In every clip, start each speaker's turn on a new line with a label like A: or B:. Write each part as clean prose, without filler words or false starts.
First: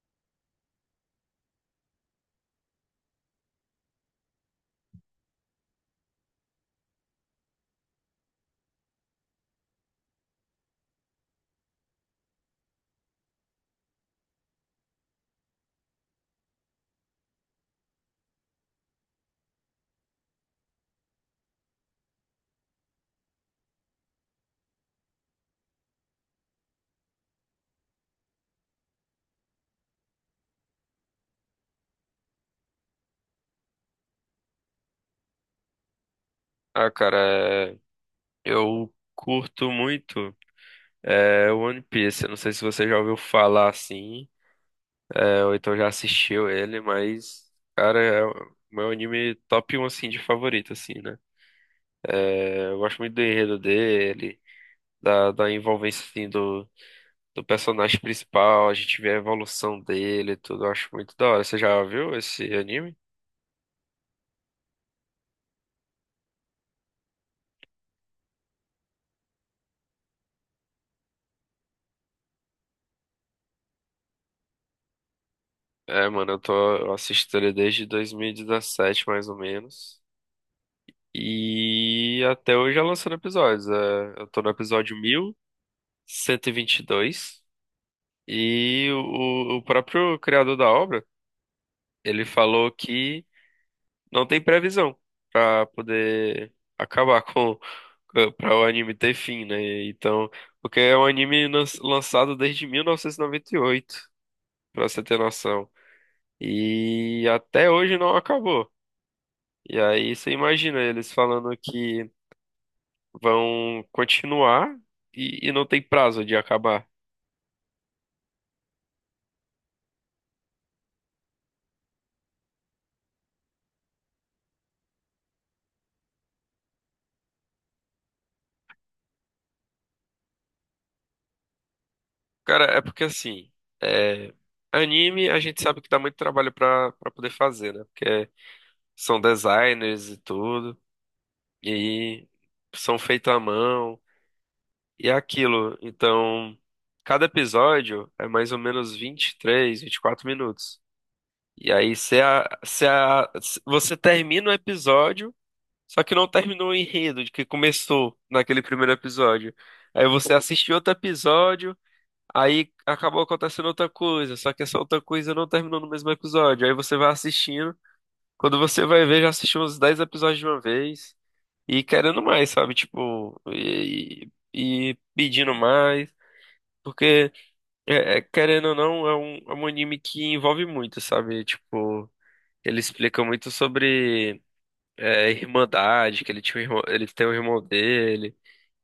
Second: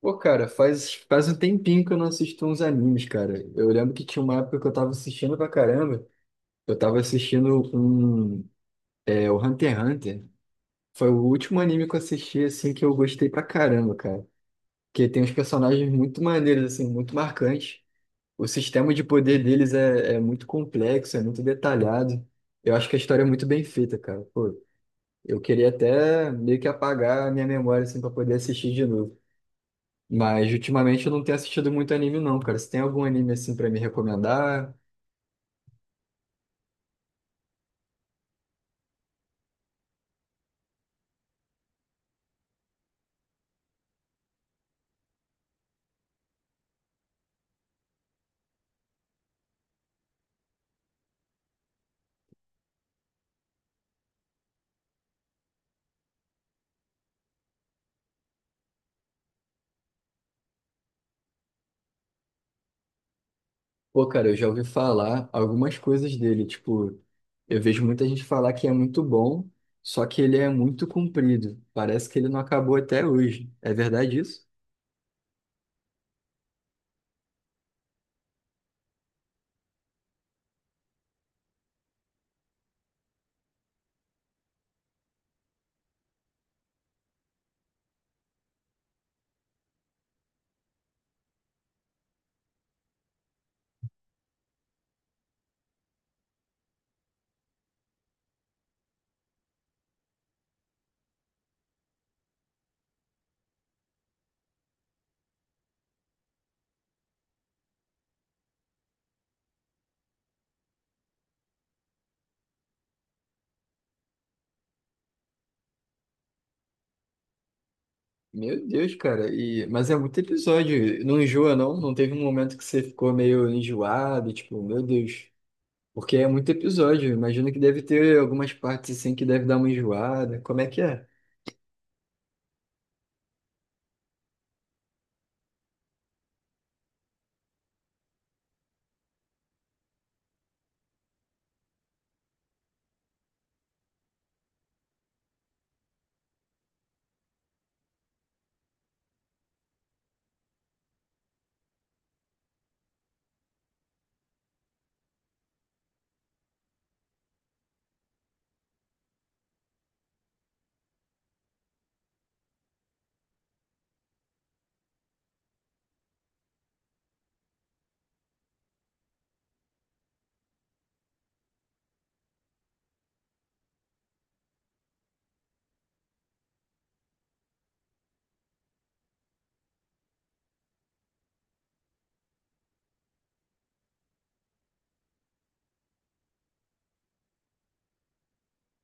A: Pô, cara, faz um tempinho que eu não assisto uns animes, cara. Eu lembro que tinha uma época que eu tava assistindo pra caramba. Eu tava assistindo um, é, o Hunter x Hunter. Foi o último anime que eu assisti, assim, que eu gostei pra caramba, cara. Porque tem uns personagens muito maneiros, assim, muito marcantes. O sistema de poder deles é muito complexo, é muito detalhado. Eu acho que a história é muito bem feita, cara. Pô, eu queria até meio que apagar a minha memória, assim, pra poder assistir de novo. Mas ultimamente eu não tenho assistido muito anime, não, cara. Você tem algum anime assim pra me recomendar?
B: Ah, cara, é, eu curto muito One Piece. Eu não sei se você já ouviu falar assim, ou então já assistiu ele, mas, cara, é o meu anime top um assim, de favorito, assim, né? Eu gosto muito do enredo dele, da envolvência, assim, do personagem principal, a gente vê a evolução dele e tudo. Eu acho muito da hora. Você já viu esse anime?
A: Pô, cara, eu já ouvi falar algumas coisas dele. Tipo, eu vejo muita gente falar que é muito bom, só que ele é muito comprido. Parece que ele não acabou até hoje. É verdade isso?
B: É, mano, eu assisto ele desde 2017, mais ou menos. E até hoje já lançando episódios. É, eu tô no episódio mil cento e vinte e dois. O próprio criador da obra, ele falou que não tem previsão pra poder acabar com, para o anime ter fim, né? Então, porque é um anime lançado desde mil novecentos e noventa e oito pra você ter noção. E até hoje não acabou. E aí você imagina eles falando que vão continuar e não tem prazo de acabar.
A: Meu Deus, cara. E... Mas é muito episódio. Não enjoa, não? Não teve um momento que você ficou meio enjoado, tipo, meu Deus. Porque é muito episódio. Imagino que deve ter algumas partes assim que deve dar uma enjoada. Como é que é?
B: Cara, é porque assim, é, anime a gente sabe que dá muito trabalho pra poder fazer, né? Porque são designers e tudo, e aí são feitos à mão, e é aquilo. Então, cada episódio é mais ou menos vinte e três vinte e quatro minutos. E aí, se você termina o episódio. Só que não terminou o enredo de que começou naquele primeiro episódio. Aí você assistiu outro episódio, aí acabou acontecendo outra coisa, só que essa outra coisa não terminou no mesmo episódio. Aí você vai assistindo, quando você vai ver, já assistiu uns 10 episódios de uma vez e querendo mais, sabe? Tipo, e pedindo mais. Porque, querendo ou não, é um anime que envolve muito, sabe? Tipo, ele explica muito sobre irmandade, que ele tinha um irmão, ele tem um irmão dele.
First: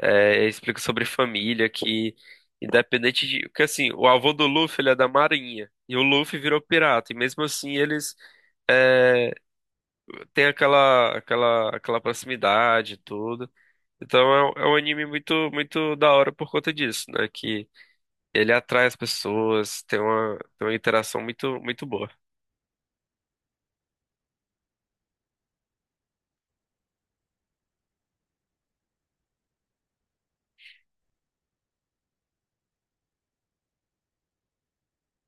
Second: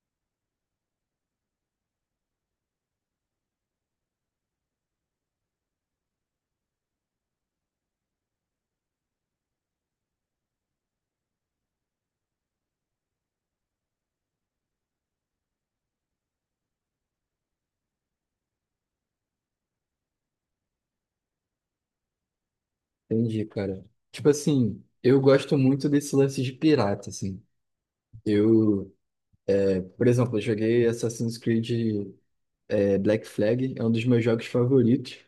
B: É, explica sobre família, que independente de. Porque assim, o avô do Luffy ele é da Marinha. E o Luffy virou pirata. E mesmo assim eles é, têm aquela proximidade e tudo. Então é um anime muito, muito da hora por conta disso, né? Que ele atrai as pessoas, tem uma interação muito, muito boa.
A: Entendi, cara. Tipo assim, eu gosto muito desse lance de pirata, assim. Eu, é, por exemplo, eu joguei Assassin's Creed, é, Black Flag, é um dos meus jogos favoritos.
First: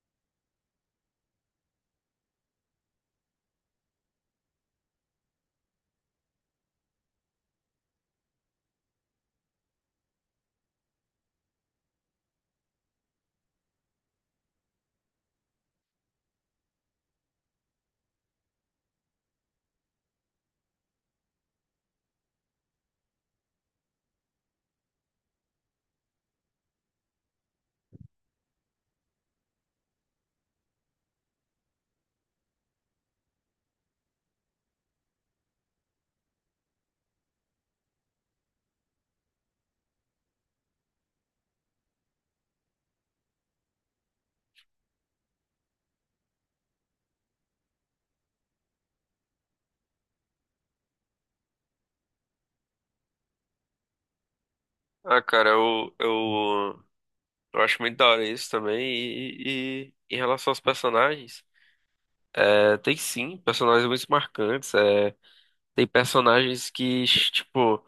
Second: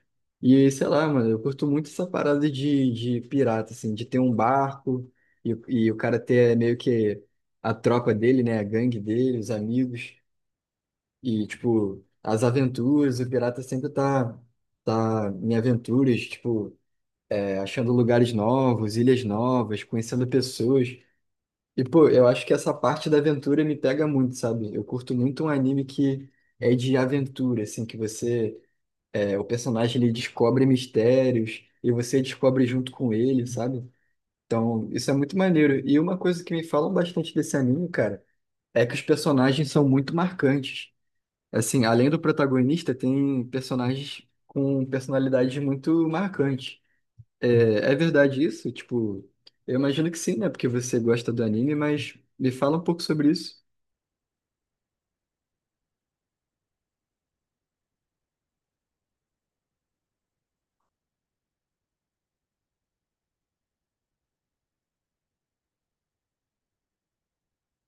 A: E sei lá, mano, eu curto muito essa parada de pirata, assim, de ter um barco e o cara ter é, meio que a tropa dele, né, a gangue dele, os amigos. E, tipo, as aventuras, o pirata sempre tá em aventuras, tipo, achando lugares novos, ilhas novas, conhecendo pessoas. E, pô, eu acho que essa parte da aventura me pega muito, sabe? Eu curto muito um anime que é de aventura, assim, que você, é, o personagem ele descobre mistérios e você descobre junto com ele, sabe? Então, isso é muito maneiro. E uma coisa que me falam bastante desse anime, cara, é que os personagens são muito marcantes. Assim, além do protagonista, tem personagens com personalidades muito marcantes. É, é verdade isso? Tipo, eu imagino que sim, né? Porque você gosta do anime, mas me fala um pouco sobre isso.
B: Ah, cara, eu acho muito da hora isso também. E, e em relação aos personagens, tem sim personagens muito marcantes. Tem personagens que, tipo,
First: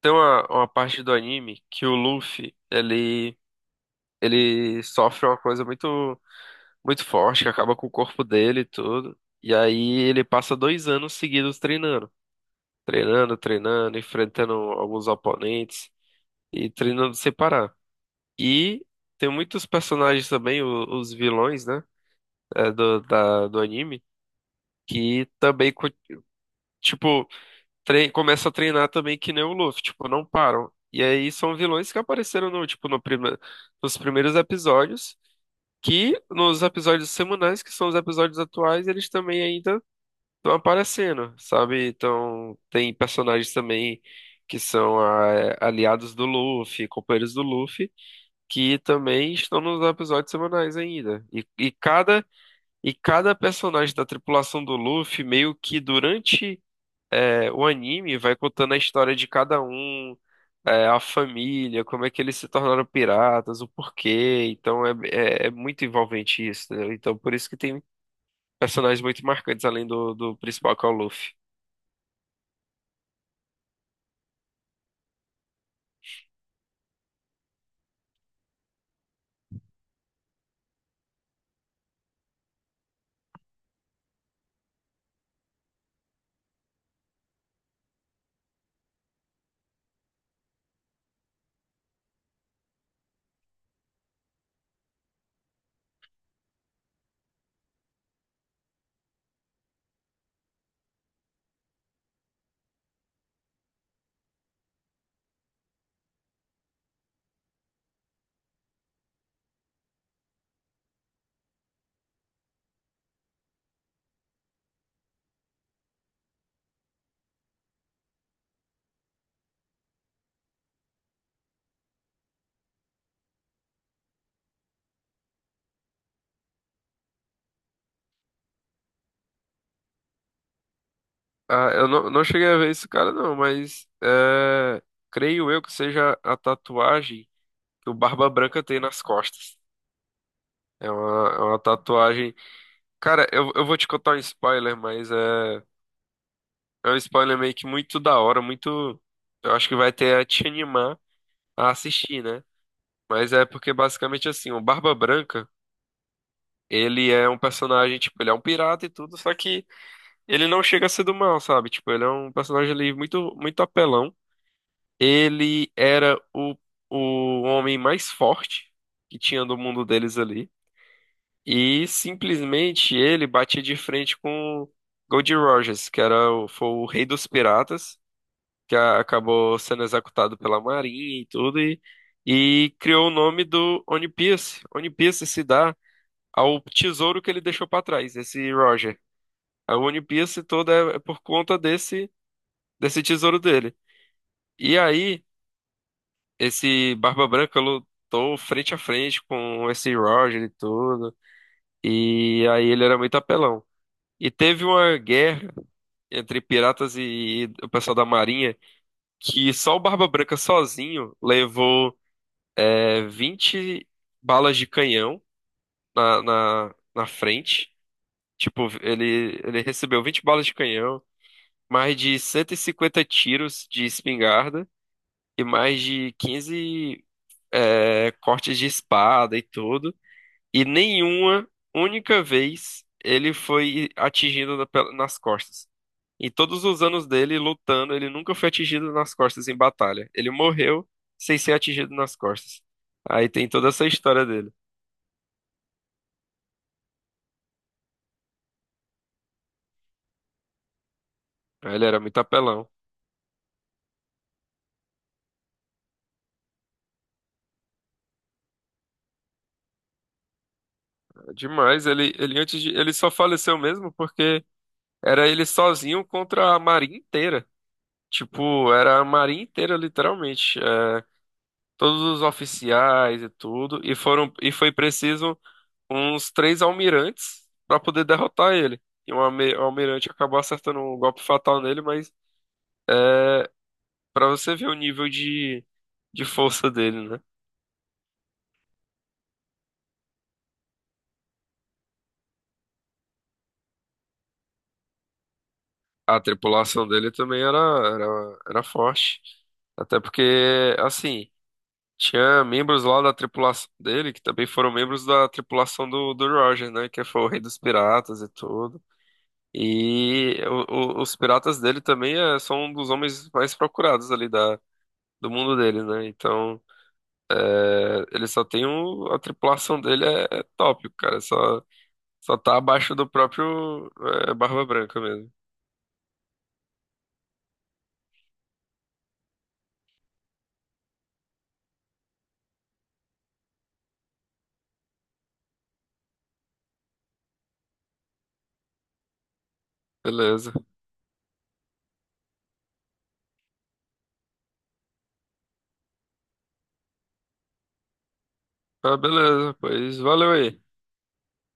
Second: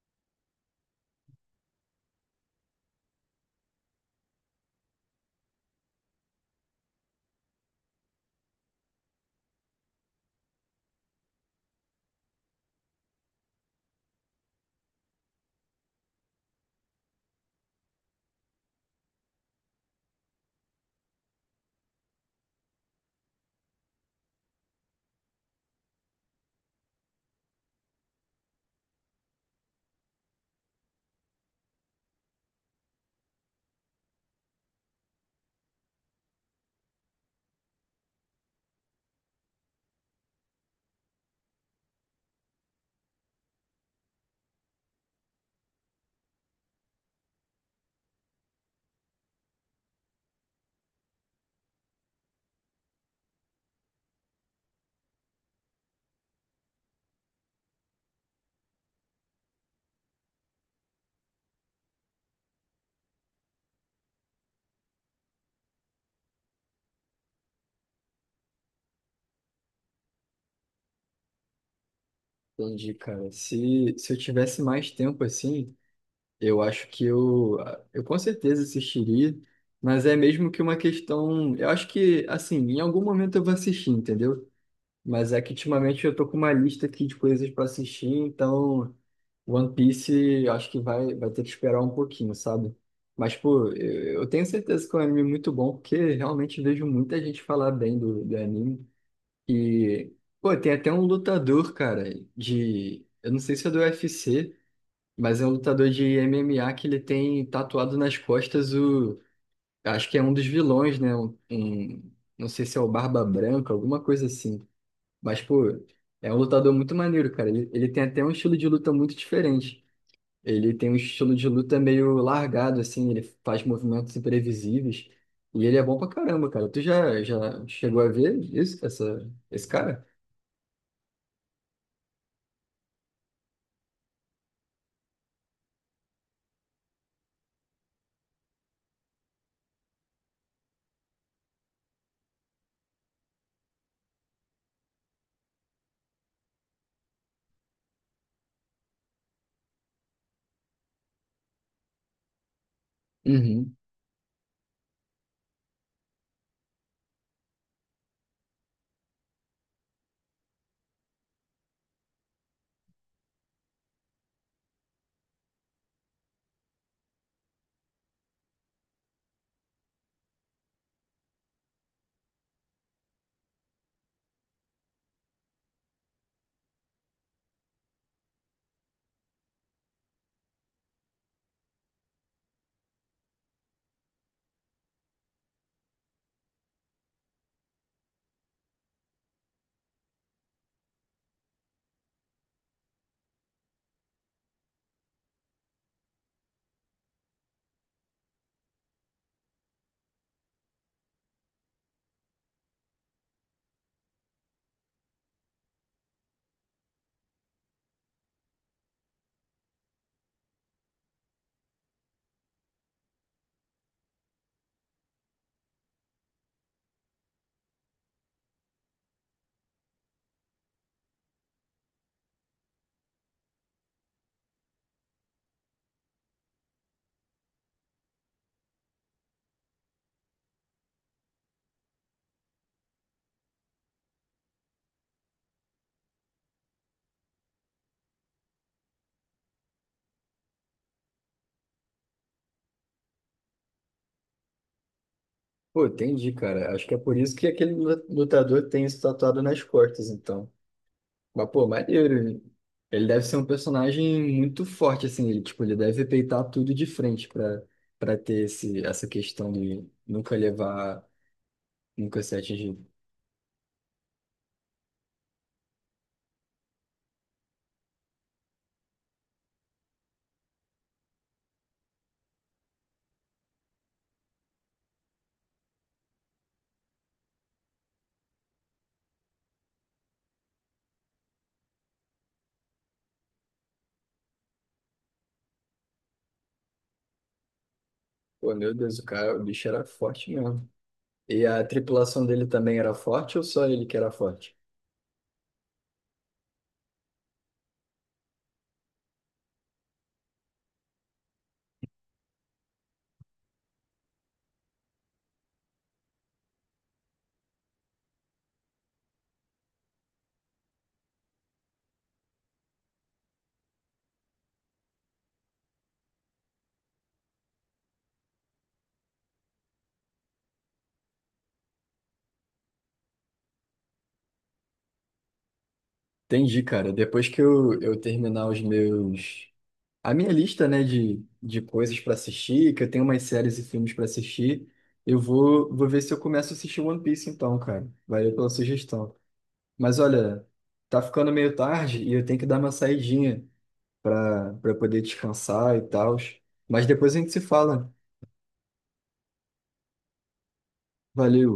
B: uma parte do anime que o Luffy, ele sofre uma coisa muito, muito forte, que acaba com o corpo dele e tudo. E aí ele passa 2 anos seguidos treinando. Treinando, treinando, enfrentando alguns oponentes e treinando sem parar. E tem muitos personagens também, os vilões, né? Do anime, que também, co- tipo, tre começa a treinar também que nem o Luffy, tipo, não param. E aí são vilões que apareceram no, tipo, no prime nos primeiros episódios, que nos episódios semanais, que são os episódios atuais, eles também ainda estão aparecendo, sabe? Então, tem personagens também que são ah, aliados do Luffy, companheiros do Luffy, que também estão nos episódios semanais ainda. E cada personagem da tripulação do Luffy, meio que durante o anime, vai contando a história de cada um, a família, como é que eles se tornaram piratas, o porquê. Então é muito envolvente isso, entendeu? Então por isso que tem personagens muito marcantes além do, do principal, que é o Luffy.
A: Entendi, cara. Se eu tivesse mais tempo assim, eu acho que eu com certeza assistiria, mas é mesmo que uma questão. Eu acho que, assim, em algum momento eu vou assistir, entendeu? Mas é que ultimamente eu tô com uma lista aqui de coisas para assistir, então One Piece eu acho que vai ter que esperar um pouquinho, sabe? Mas, pô, eu tenho certeza que é um anime muito bom, porque realmente vejo muita gente falar bem do anime. E, pô, tem até um lutador, cara, de. Eu não sei se é do UFC, mas é um lutador de MMA que ele tem tatuado nas costas o. Acho que é um dos vilões, né? Um, não sei se é o Barba Branca, alguma coisa assim. Mas, pô, é um lutador muito maneiro, cara. Ele tem até um estilo de luta muito diferente. Ele tem um estilo de luta meio largado, assim, ele faz movimentos imprevisíveis. E ele é bom pra caramba, cara. Tu já chegou a ver isso, essa, esse cara?
B: Ah, eu não, não cheguei a ver esse cara, não, mas é, creio eu que seja a tatuagem que o Barba Branca tem nas costas. É uma tatuagem. Cara, eu vou te contar um spoiler, mas é, é um spoiler meio que muito da hora, muito. Eu acho que vai até te animar a assistir, né? Mas é porque
A: Uhum.
B: basicamente assim, o Barba Branca, ele é um personagem, tipo, ele é um pirata e tudo, só que ele não chega a ser do mal, sabe? Tipo, ele é um personagem ali muito, muito apelão. Ele era o, o homem mais forte que tinha do mundo deles ali. E simplesmente ele batia de frente com Goldie Rogers, foi o rei dos piratas, que acabou sendo executado pela Marinha e tudo, e criou o nome do One Piece. One Piece se dá ao tesouro que ele deixou para trás, esse Roger. A One Piece toda é por conta desse tesouro dele. E aí, esse Barba Branca lutou frente a frente com esse Roger e tudo, e aí ele era muito apelão. E teve uma guerra entre piratas e o pessoal da Marinha que só o Barba Branca sozinho levou 20 balas de canhão na frente. Tipo, ele recebeu 20 balas de canhão, mais de 150 tiros de espingarda e mais de 15 cortes de espada e tudo. E nenhuma única vez ele foi atingido nas costas. Em todos os anos dele lutando, ele nunca foi atingido nas costas em batalha. Ele morreu sem ser atingido nas costas. Aí tem toda essa história dele.
A: Pô, entendi, cara. Acho que é por isso que aquele lutador tem isso tatuado nas costas, então. Mas, pô,
B: Aí ele era muito
A: maneiro, hein?
B: apelão.
A: Ele deve ser um personagem muito forte, assim. Ele, tipo, ele deve peitar tudo de frente pra, pra ter esse, essa questão de nunca levar,
B: Demais,
A: nunca ser atingido.
B: ele só faleceu mesmo porque era ele sozinho contra a marinha inteira. Tipo, era a marinha inteira, literalmente. É, todos os oficiais e tudo. E foi preciso uns três almirantes para poder derrotar ele. E um almirante acabou acertando um golpe fatal nele, mas pra você ver o nível de força dele, né?
A: Pô, meu Deus, o cara, o bicho era forte mesmo. E a tripulação dele também era forte ou só ele que era forte?
B: A tripulação dele também era forte. Até porque, assim, tinha membros lá da tripulação dele que também foram membros da tripulação do Roger, né? Que foi o rei dos piratas e tudo. E os piratas dele também eh, são um dos homens mais procurados ali do mundo dele, né? Então, eh, ele só tem o, a tripulação dele é top, cara. Só. Só tá abaixo do próprio Barba Branca mesmo.
A: Entendi, cara. Depois que eu terminar os meus... A minha lista, né, de coisas pra assistir, que eu tenho umas séries e filmes pra assistir, eu vou ver se eu começo a assistir One Piece então, cara. Valeu pela sugestão. Mas olha,
B: Beleza.
A: tá ficando meio tarde e eu tenho que dar uma saidinha para poder descansar e tal. Mas depois a gente se fala.
B: Ah, beleza, pois valeu aí.
A: Valeu.